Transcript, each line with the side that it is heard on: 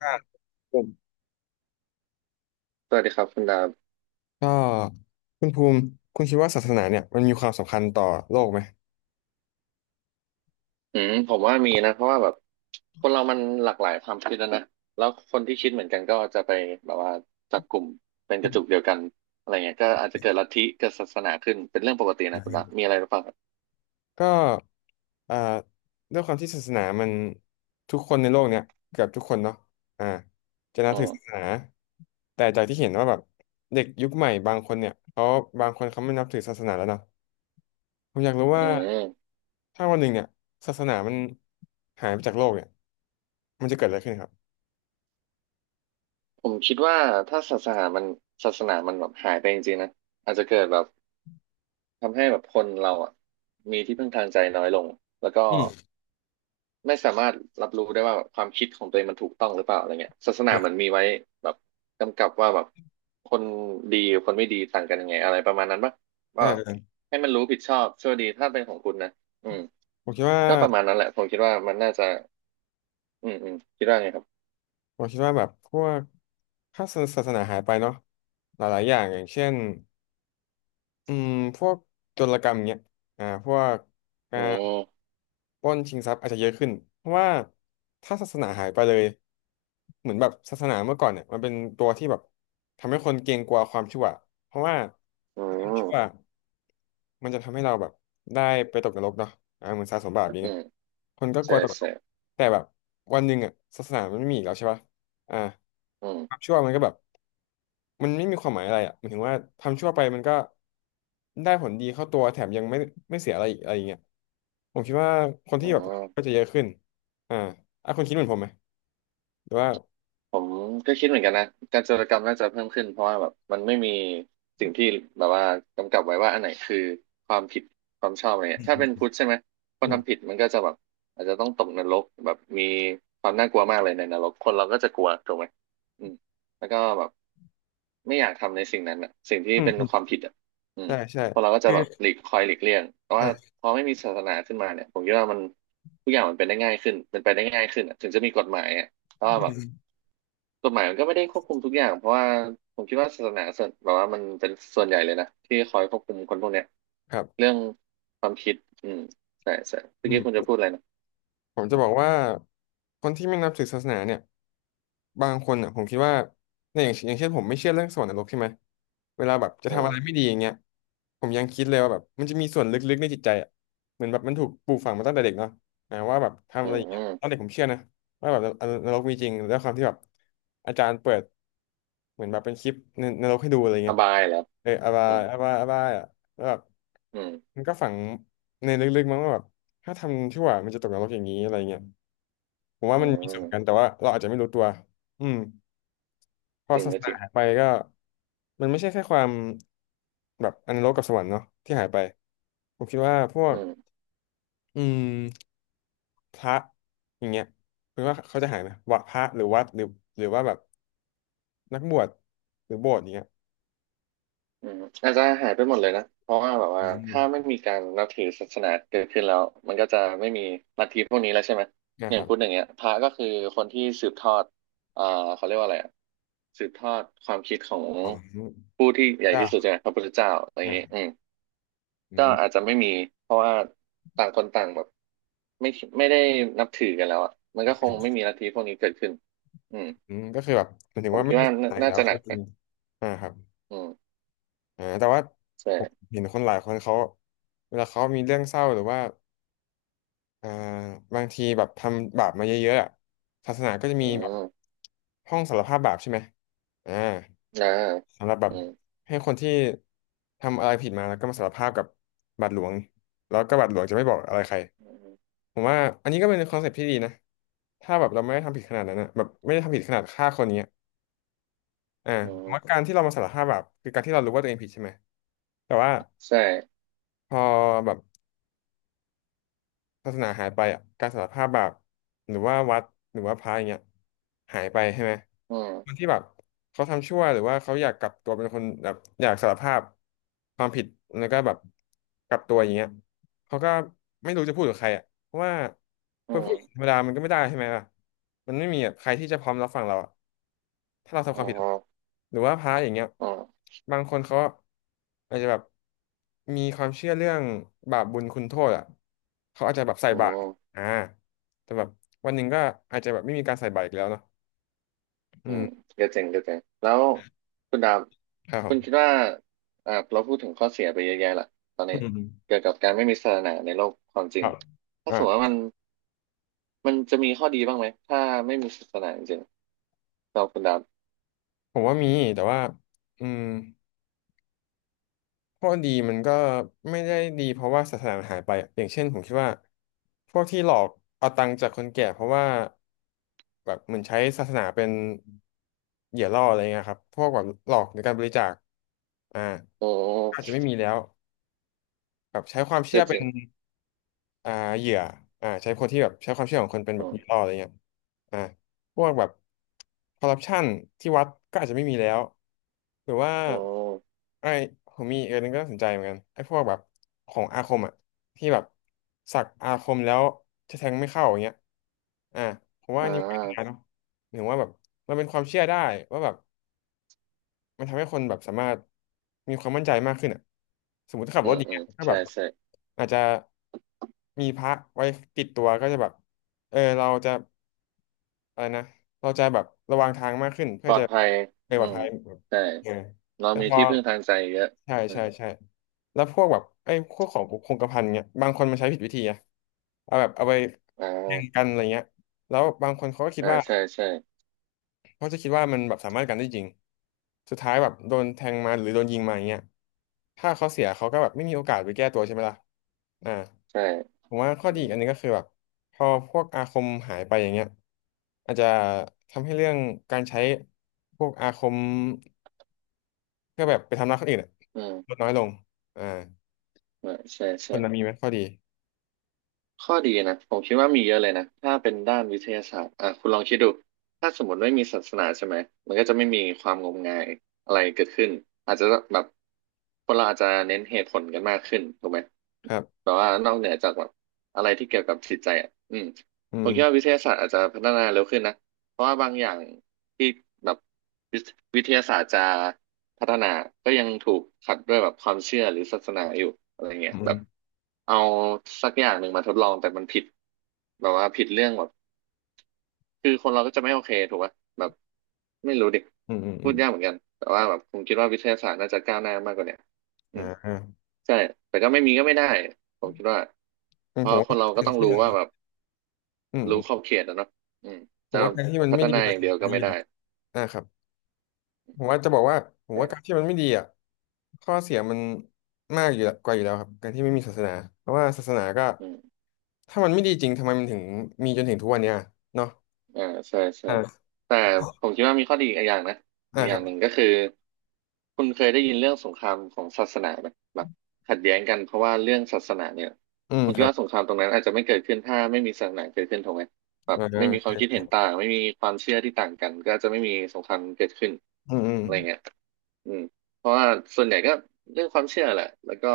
left: อ่ผม
right: สวัสดีครับคุณดาบ
left: ก็คุณภูมิคุณคิดว่าศาสนาเนี่ยมันมีความสำคัญต่อโลกไหม
right: อืมผมว่ามีนะเพราะว่าแบบคนเรามันหลากหลายความคิดนะแล้วคนที่คิดเหมือนกันก็จะไปแบบว่าจับกลุ่มเป็นกระจุกเดียวกันอะไรเงี้ยก็อาจจะเกิดลัทธิเกิดศาสนาขึ้นเป็นเรื่องปกติ
left: อื
right: นะคุณ
left: ม
right: ดาบมีอะไรหรือเปล่าครับ
left: ก็อ่าด้วยความที่ศาสนามันทุกคนในโลกเนี่ยเกือบทุกคนเนาะอ่าจะนั
right: อื
left: บถื
right: ม
left: อศาสนาแต่จากที่เห็นว่าแบบเด็กยุคใหม่บางคนเนี่ยเขาบางคนเขาไม่นับถือศาสนาแล้วเนาะผมอยากรู้
right: อื
left: ว่า
right: ม
left: ถ้าวันหนึ่งเนี่ยศาสนามันหายไปจากโลกเนี่ยมันจะเกิดอะไรขึ้นครับ
right: ผมคิดว่าถ้าศาสนามันแบบหายไปจริงๆนะอาจจะเกิดแบบ ทำให้แบบคนเราอ่ะมีที่พึ่งทางใจน้อยลงแล้วก็
left: อืม
right: ไม่สามารถรับรู้ได้ว่าแบบความคิดของตัวเองมันถูกต้องหรือเปล่าอะไรเงี้ยศาสนา
left: อ่
right: เหมือนมีไว้แบบกำกับว่าแบบคนดีกับคนไม่ดีต่างกันยังไงอะไรประมาณนั้นปะ
left: า
right: ก็
left: อ่า
right: ให้มันรู้ผิดชอบชั่วดีถ้าเป็นของคุณนะอืม
left: ผมคิดว่า
right: ก็ประมาณนั้นแหละผมคิดว่ามันน่าจะอืมคิดว่าไงครับ
left: ผมคิดว่าแบบพวกถ้าศาสนาหายไปเนาะหลายๆอย่างอย่างเช่นอืมพวกโจรกรรมเงี้ยพวกกา
right: อื
left: ร
right: ม
left: ปล้นชิงทรัพย์อาจจะเยอะขึ้นเพราะว่าถ้าศาสนาหายไปเลยเหมือนแบบศาสนาเมื่อก่อนเนี่ยมันเป็นตัวที่แบบทำให้คนเกรงกลัวความชั่วเพราะว่า
right: อื
left: ถ้ามันชั่ว
right: ม
left: มันจะทำให้เราแบบได้ไปตกนรกเนาะเหมือนสะสมบาปอย่าง
right: อื
left: เงี้ย
right: ม
left: คนก็ก
right: ใช่
left: ลัวตกนร
right: ใช่
left: กแต่แบบวันหนึ่งอ่ะศาสนามันไม่มีอีกแล้วใช่ปะอ่า
right: อืม
left: ความชั่วมันก็แบบ มันไม่มีความหมายอะไรอ่ะหมายถึงว่าทำชั่วไปมันก็ได้ผลดีเข้าตัวแถมยังไม่เสียอะไรอีกอะไรอย่างเงี้ยผมคิดว่าคน
right: อื
left: ที่แบบก็
right: ม
left: จะเยอะขึ้นอ่าอ่ะคุณคิดเหมือนผมไหมหรือว่า
right: ผมก็คิดเหมือนกันนะการจาราจรมน่าจะเพิ่มขึ้นเพราะว่าแบบมันไม่มีสิ่งที่แบบว่ากำกับไว้ว่าอันไหนคือความผิดความชอบอะไรเงี้ยถ้าเป็นพุทธใช่ไหมค
left: อื
right: นทำผิ
left: ม
right: ดมันก็จะแบบอาจจะต้องตกนรกแบบมีความน่ากลัวมากเลยในนรกคนเราก็จะกลัวถูกไหมอืมแล้วก็แบบไม่อยากทำในสิ่งนั้นอ่ะสิ่งที่
left: อืม
right: เป็นความผิดอ่ะอืม
left: ใช่ใช่
right: คนเราก็จะ
left: คือ
right: แบบหลีกเลี่ยงแต่ว่า
left: อ่ะ
right: พอไม่มีศาสนาขึ้นมาเนี่ยผมคิดว่ามันทุกอย่างมันเป็นได้ง่ายขึ้นเป็นไปได้ง่ายขึ้นอะถึงจะมีกฎหมายอะ ก็
left: อื
right: แบบ
left: ม
right: กฎหมายมันก็ไม่ได้ควบคุมทุกอย่างเพราะว่าผมคิดว่าศาสนาส่วนแบบว่ามันเป็นส่วนใหญ่เลยนะที่คอยควบคุมคนพวกเนี้ย
left: ครับ
right: เรื่องความคิดอืมใช่ใช่เมื่
left: อื
right: อกี้คุณจะ
left: ม
right: พูดอะไรนะ
left: ผมจะบอกว่าคนที่ไม่นับถือศาสนาเนี่ยบางคนอ่ะผมคิดว่าในอย่างอย่างเช่นผมไม่เชื่อเรื่องสวรรค์นรกใช่ไหมเวลาแบบจะ
right: อื
left: ทำอะ
right: ม
left: ไรไม่ดีอย่างเงี้ยผมยังคิดเลยว่าแบบมันจะมีส่วนลึกๆในจิตใจอ่ะเหมือนแบบมันถูกปลูกฝังมาตั้งแต่เด็กเนาะ ทำ
right: อื
left: อะไรอ
right: ม
left: ย่าง
right: อื
left: เงี้ย
right: ม
left: ตอนเด็กผมเชื่อนะว่าแบบนนรกมีจริงแล้วความที่แบบอาจารย์เปิดเหมือนแบบเป็นคลิปในนรกให้ดูอะไร
right: อ
left: เงี้ย
right: บายเหรอ
left: อาบา
right: อื
left: ย
right: ม
left: อาบายอาบายอ่ะแล้วแบบ
right: อืม
left: มันก็ฝังในลึกๆมั้งว่าแบบถ้าทำชั่วมันจะตกนรกอย่างนี้อะไรเงี้ยผมว่า
right: อื
left: มันมีส่
right: ม
left: วนกันแต่ว่าเราอาจจะไม่รู้ตัวอืมพอ
right: จริง
left: ศาส
right: ก็จ
left: นา
right: ริง
left: หายไปก็มันไม่ใช่แค่ความแบบอนรกกับสวรรค์เนาะที่หายไปผมคิดว่าพว
right: อื
left: ก
right: ม
left: อืม พระอย่างเงี้ยคุณว่าเขาจะหายไหมวัดพระหรือวัดหรือหรือว่าแบบนักบวชหรือโบสถ์อย่างเงี้ย
right: อืมอาจจะหายไปหมดเลยนะเพราะว่าแบบว่า
left: อืม
right: ถ้าไม่มีการนับถือศาสนาเกิดขึ้นแล้วมันก็จะไม่มีลัทธิพวกนี้แล้วใช่ไหม
left: นะ
right: อ
left: ค
right: ย่าง
left: รั
right: พูดอ
left: บ
right: ย่างเงี้ยพระก็คือคนที่สืบทอดอ่าเขาเรียกว่าอะไรอะสืบทอดความคิดของ
left: ของ
right: ผู้ที่ใหญ่
left: เจ้า
right: ที่สุดใช่ไหมพระพุทธเจ้าอะไรอ
left: อ่
right: ย่างเงี้ย
left: า
right: อืม
left: อื
right: ก็
left: ม
right: อาจจะไม่มีเพราะว่าต่างคนต่างแบบไม่ไม่ได้นับถือกันแล้วอ่ะมันก็คงไม่มีลัทธิพวกนี้เกิดขึ้นอืม
left: อืมก็คือแบบหมายถึ
right: ผ
left: ง
right: ม
left: ว่า
right: คิ
left: ไม่
right: ด
left: มี
right: ว่า
left: ศาส
right: น่า
left: นาอีก
right: น่า
left: แล้ว
right: จะหนั
left: ก็
right: ก
left: คือ
right: นะ
left: ครับ
right: อืม
left: แต่ว่าผม
right: ใช่
left: เห็นคนหลายคนเขาเวลาเขามีเรื่องเศร้าหรือว่าอ่าบางทีแบบทำบาปมาเยอะๆอะศาสนาก็จะมี
right: อื
left: แบบ
right: ม
left: ห้องสารภาพบาปใช่ไหมอ่า
right: นะ
left: สำหรับแบบ
right: อืม
left: ให้คนที่ทำอะไรผิดมาแล้วก็มาสารภาพกับบาดหลวงแล้วก็บาทหลวงจะไม่บอกอะไรใคร
right: อืม
left: ผมว่าอันนี้ก็เป็นคอนเซ็ปต์ที่ดีนะถ้าแบบเราไม่ได้ทำผิดขนาดนั้นนะแบบไม่ได้ทำผิดขนาดฆ่าคนเนี้ยอ่า
right: อื
left: ผม
right: ม
left: ว่าการที่เรามาสารภาพแบบคือการที่เรารู้ว่าตัวเองผิดใช่ไหมแต่ว่า
right: ใช่
left: พอแบบ ศาสนาหายไปอ่ะการสารภาพบาปหรือว่าวัดหรือว่าพระอย่างเงี้ยหายไปใช่ไหม
right: อื
left: คน
right: ม
left: ที่แบบเขาทำชั่วหรือว่าเขาอยากกลับตัวเป็นคนแบบอยากสารภาพความผิดแล้วก็แบบกลับตัวอย่างเงี้ย เขาก็ไม่รู้จะพูดกับใครอ่ะเพราะว่าพ
right: อื
left: อพูดธรรม
right: ม
left: ดามันก็ไม่ได้ใช่ไหมล่ะมันไม่มีแบบใครที่จะพร้อมรับฟังเราอะถ้าเราทำ
right: อ๋
left: ค
right: อ
left: วามผิดอะหรือว่าพระอย่างเงี้ย
right: อ๋อ
left: บางคนเขาอาจจะแบบมีความเชื่อเรื่องบาปบุญคุณโทษอ่ะเขาอาจจะแบบใส่
right: อื
left: บาตร
right: ม
left: อ่าแต่แบบวันหนึ่งก็อาจจะแบบไม่มีการใส่บาตรอีกแล้วเนาะ
right: อื
left: อืม
right: มก็เจ๋งก็เจ๋งแล้วคุณดาบ
left: ครับผ
right: คุณคิด
left: ม
right: ว่าอ่าเราพูดถึงข้อเสียไปเยอะแยะละตอน
left: อื
right: นี้
left: ม
right: เกี่ยวกับการไม่มีศาสนาในโลกความจ
left: ค
right: ริง
left: รับ
right: ถ้า
left: อ่า
right: สมมติว่ามันจะมีข้อดีบ้างไหมถ้าไม่มีศาสนาจริงๆเราคุณดาบ
left: ผมว่ามีแต่ว่าอืม ข้อดีมันก็ไม่ได้ดีเพราะว่าศาสนาหายไปอะอย่างเช่นผมคิดว่าพวกที่หลอกเอาตังค์จากคนแก่เพราะว่าแบบเหมือนใช้ศาสนาเป็นเหยื่อล่ออะไรเงี้ยครับพวกแบบหลอกในการบริจาคอ่า
right: โอ
left: อาจจะ
right: ้
left: ไม่มีแล้วแบบใช้ความเชื่
right: ก็
left: อ
right: จ
left: เป็
right: ริ
left: น
right: ง
left: อ่าเหยื่อใช้คนที่แบบใช้ความเชื่อของคนเป็น
right: อื
left: แบบเห
right: ม
left: ยื่อล่ออะไรเงี้ยอ่าพวกแบบคอร์รัปชันที่วัดก็อาจจะไม่มีแล้วหรือว่า
right: อืม
left: ไอ้ผมมีอีกอันหนึงก็น่าสนใจเหมือนกันไอ้พวกแบบของอาคมอ่ะที่แบบสักอาคมแล้วจะแทงไม่เข้าอย่างเงี้ยอ่าผมว่า
right: อ่
left: อันนี้ไม่ได้นะ
right: า
left: เนอะหรือว่าแบบมันเป็นความเชื่อได้ว่าแบบ มันทำให้คนแบบสามารถมีความมั่นใจมากขึ้นอ่ะสมมติถ้าขับ
right: อื
left: รถ
right: ม
left: อย่าง
right: อื
left: เงี้ย
right: ม
left: ถ้าแบ
right: ใช่
left: บ
right: ใช่
left: อาจจะมีพระไว้ติดตัวก็จะแบบเออเราจะอะไรนะเราจะแบบระวังทางมากขึ้นเพื่
right: ป
left: อ
right: ลอ
left: จะ
right: ดภัย
left: ไปป
right: อื
left: ลอด
right: ม
left: ภัย
right: ใช่
left: เออ
right: เรา
left: แต่
right: มี
left: พอ
right: ที่พึ่งทางใจเยอะ
left: ใช่
right: อื
left: ใช่
right: ม
left: ใช่แล้วพวกแบบไอ้พวกของคงกระพันเนี่ยบางคนมันใช้ผิดวิธีอะเอาแบบเอาไป
right: อ่
left: แทง
right: า
left: กันอะไรเงี้ยแล้วบางคนเขาก็คิด
right: อ่า
left: ว่า
right: ใช่ใช่
left: เพราะจะคิดว่ามันแบบสามารถกันได้จริง สุดท้ายแบบโดนแทงมาหรือโดนยิงมาอย่างเงี้ยถ้าเขาเสียเขาก็แบบไม่มีโอกาสไปแก้ตัวใช่ไหมล่ะอ่า
right: ใช่
left: ผมว่าข้อ
right: อื
left: ดีอี
right: ม
left: กอันหนึงก็คือแบบพอพวกอาคมหายไปอย่างเงี้ยอาจจะทำให้เรื่องการใช้พวกอาคมเพื่อแบบไปทำร้ายคนอื่นอะ
right: อื
left: ลด
right: ม
left: น้อยลงอ่า
right: อ่าใช่
left: ค
right: ใช่
left: นนั้นมีไหมข้อดี
right: ข้อดีนะผมคิดว่ามีเยอะเลยนะถ้าเป็นด้านวิทยาศาสตร์อ่าคุณลองคิดดูถ้าสมมติไม่มีศาสนาใช่ไหมมันก็จะไม่มีความงมงายอะไรเกิดขึ้นอาจจะแบบคนเราอาจจะเน้นเหตุผลกันมากขึ้นถูกไหม
left: ครับ
right: แต่ว่านอกเหนือจากแบบอะไรที่เกี่ยวกับจิตใจอ่ะอืม
left: อื
right: ผมคิดว่าวิ
left: ม
right: ทยาศาสตร์อาจจะพัฒนาเร็วขึ้นนะเพราะว่าบางอย่างที่แบบวิทวิทยาศาสตร์จะ พัฒนา ก็ยังถูกขัดด้วยแบบความเชื่อหรือศาสนาอยู่อะไรเงี้
left: อื
right: ยแบ
left: ม
right: บเอาสักอย่างหนึ่งมาทดลองแต่มันผิดแบบว่าผิดเรื่องแบบคือคนเราก็จะไม่โอเคถูกป่ะแบบไม่รู้ดิ
left: อืมอืมอื
right: พู
left: ม
right: ดยากเหมือนกัน แต่ว่าแบบผมคิดว่าวิทยาศาสตร์น่าจะก้าวหน้ามากกว่าเนี้ยอื
left: อ่า
right: ม
left: อ่า
right: ใช่ แต่ก็ไม่มีก็ไม่ได้ ผมคิดว่า
left: ผ
right: เพราะ
left: ม
right: คน
left: ว่า
right: เราก็ต้องรู้ว่าแบบ
left: อื
right: รู้ข
left: ม
right: อบเขตนะเนาะอืม
left: ผม
right: จะ
left: ว่าการที่มัน
right: พั
left: ไม่
right: ฒ
left: ดี
right: นาอ
left: มัน
right: ย่างเดียวก็
left: ไม่ดี
right: ไม่
left: หรอ
right: ได้
left: กอ่าครับ ผมว่าจะบอกว่าผมว่าการ
right: แต่
left: ที่มันไม่ดีอ่ะข้อเสียมันมากอยู่แล้วกว่าอยู่แล้วครับการที่ไม่มีศาสนาเพราะว่าศาสนาก็
right: อืม
left: ถ้ามันไม่ดีจริงทำไมมันถึงมีจนถึงทุกวันเนี้ยเนาะ
right: อ่าใช่ใช่
left: อ่า
right: แต่ผมคิดว่ามีข้อดีอีกอย่างนะ
left: อ่า
right: อีกอ
left: ค
right: ย่า
left: รั
right: งหนึ่
left: บ
right: งก็คือคุณเคยได้ยินเรื่องสงครามของศาสนาไหมแบบขัดแย้งกันเพราะว่าเรื่องศาสนาเนี่ย
left: อืม
right: ผม
left: ค
right: คิด
left: รับ
right: ว่าสงครามตรงนั้นอาจจะไม่เกิดขึ้นถ้าไม่มีศาสนาเกิดขึ้นถูกไหมแบบ
left: อ่า
right: ไม่มีค
left: ใช
right: วามคิด
left: ่
right: เห็นต่างไม่มีความเชื่อที่ต่างกันก็จะไม่มีสงครามเกิดขึ้น
left: อืมอืม
right: อะไรเงี้ยอืมเพราะว่าส่วนใหญ่ก็เรื่องความเชื่อแหละแล้วก็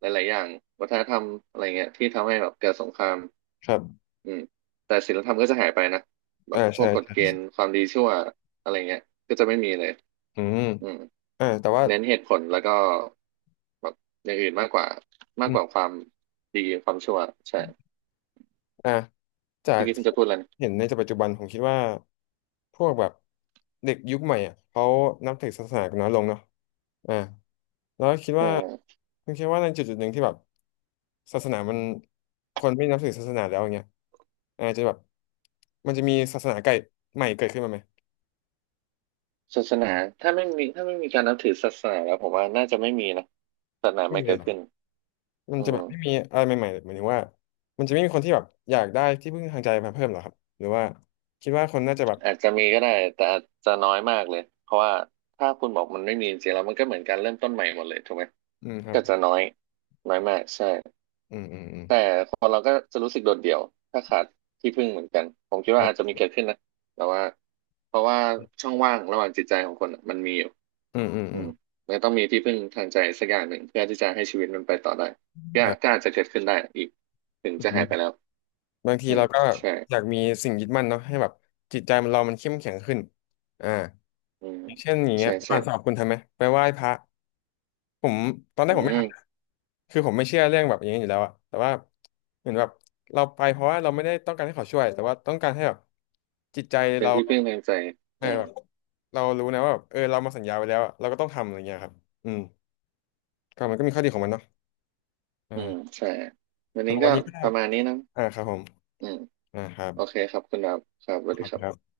right: หลายๆอย่างวัฒนธรรมอะไรเงี้ยที่ทำให้แบบเกิดสงคราม
left: ครับ
right: อืมแต่ศีลธรรมก็จะหายไปนะแบ
left: อ่า
right: บพว
left: ใช่
right: กกฎ
left: ใช่
right: เกณฑ์ความดีชั่วอะไรเงี้ยก็จะไม่มีเลย
left: อืม
right: อืม
left: แต่ว่า
right: เน้นเหตุผลแล้วก็แบบอย่างอื่นมากกว่ามา
left: อื
right: กกว่า
left: ม
right: ความดีความชั่วใช่
left: อ่าจา
right: เมื่อ
left: ก
right: กี้ค่
left: ที่
right: งจะพูดอะไรนะ
left: เห็นในปัจจุบันผมคิดว่า พวกแบบเด็กยุคใหม่อ่ะเขานับถือศาสนากันน้อยลงเนาะอ่าแล้วคิด
right: เ
left: ว่า
right: ออ
left: คุณคิดว่าในจุดจุดหนึ่งที่แบบศาสนามันคนไม่นับถือศาสนาแล้วอย่างเงี้ยอาจจะแบบมันจะมีศาสนาไก่ใหม่เกิดขึ้นมาไหม
right: ศาสนาถ้าไม่มีการนับถือศาสนาแล้วผมว่าน่าจะไม่มีนะศาสนา
left: ไม่
right: ไม่
left: มีเล
right: เกิ
left: ย
right: ด
left: เหร
right: ขึ้น
left: อมัน
right: อื
left: จะแบบไม่มี
right: ม
left: อะไรใหม่ๆหมายถึงว่ามันจะไม่มีคนที่แบบอยากได้ที่พึ่งทางใจมาเพิ่มเหรอครับหรือว่าคิดว่าคนน่าจะแบบ
right: อาจจะมีก็ได้แต่อาจจะน้อยมากเลยเพราะว่าถ้าคุณบอกมันไม่มีจริงๆแล้วมันก็เหมือนการเริ่มต้นใหม่หมดเลยถูกไหม
left: อืมครับ
right: ก็จะน้อยน้อยมากใช่
left: อืมอืมอืม
right: แต่คนเราก็จะรู้สึกโดดเดี่ยวถ้าขาดที่พึ่งเหมือนกันผมคิดว่าอาจจะ
left: ใช่
right: มีเกิดขึ้นนะแต่ว่าเพราะว่าช่องว่างระหว่างจิตใจของคนอะมันมีอยู่
left: อืมอืม
right: อื
left: อืม
right: มมันต้องมีที่พึ่งทางใจสักอย่างหนึ่งเพื่อที่จะให้ชีวิตมันไปต่อได้ก็
left: ครั
right: ก็
left: บ
right: อาจจะเกิดขึ้นได้อีกถึงจะหายไปแล้ว
left: บางที
right: อืม
left: เราก็แบบ
right: ใช่
left: อยากมีสิ่งยึดมั่นเนาะให้แบบจิตใจมันเรามันเข้มแข็งขึ้นอ่า
right: อืม
left: อย่างเช่นอย่างเงี้
right: ใช่
left: ยก่
right: ใช่
left: อนสอบคุณทำไหมไปไหว้พระผมตอนแร
right: อื
left: กผมไม่
right: ม
left: ทำนะคือผมไม่เชื่อเรื่องแบบอย่างนี้อยู่แล้วอะแต่ว่าเหมือนแบบเราไปเพราะว่าเราไม่ได้ต้องการให้เขาช่วยแต่ว่าต้องการให้แบบจิตใจ
right: เป็น
left: เรา
right: ที่พึ่งทางใจ
left: เออ
right: อืม
left: แบบเรารู้นะว่าแบบเออเรามาสัญญาไว้แล้วอะเราก็ต้องทำอะไรเงี้ยครับอืมก็มันก็มีข้อดีของมันเนาะ
right: อื
left: อ่า
right: มใช่วัน
left: สำห
right: นี้
left: รับวั
right: ก็
left: นนี้ก็
right: ประมาณนี้นะ
left: อ่าครับผม
right: อืม
left: อ่าครั
right: โอเค
left: บ
right: ครับคุณดาวครับสวัส
left: ข
right: ดี
left: อบ
right: ค
left: คุ
right: รั
left: ณครั
right: บ
left: บ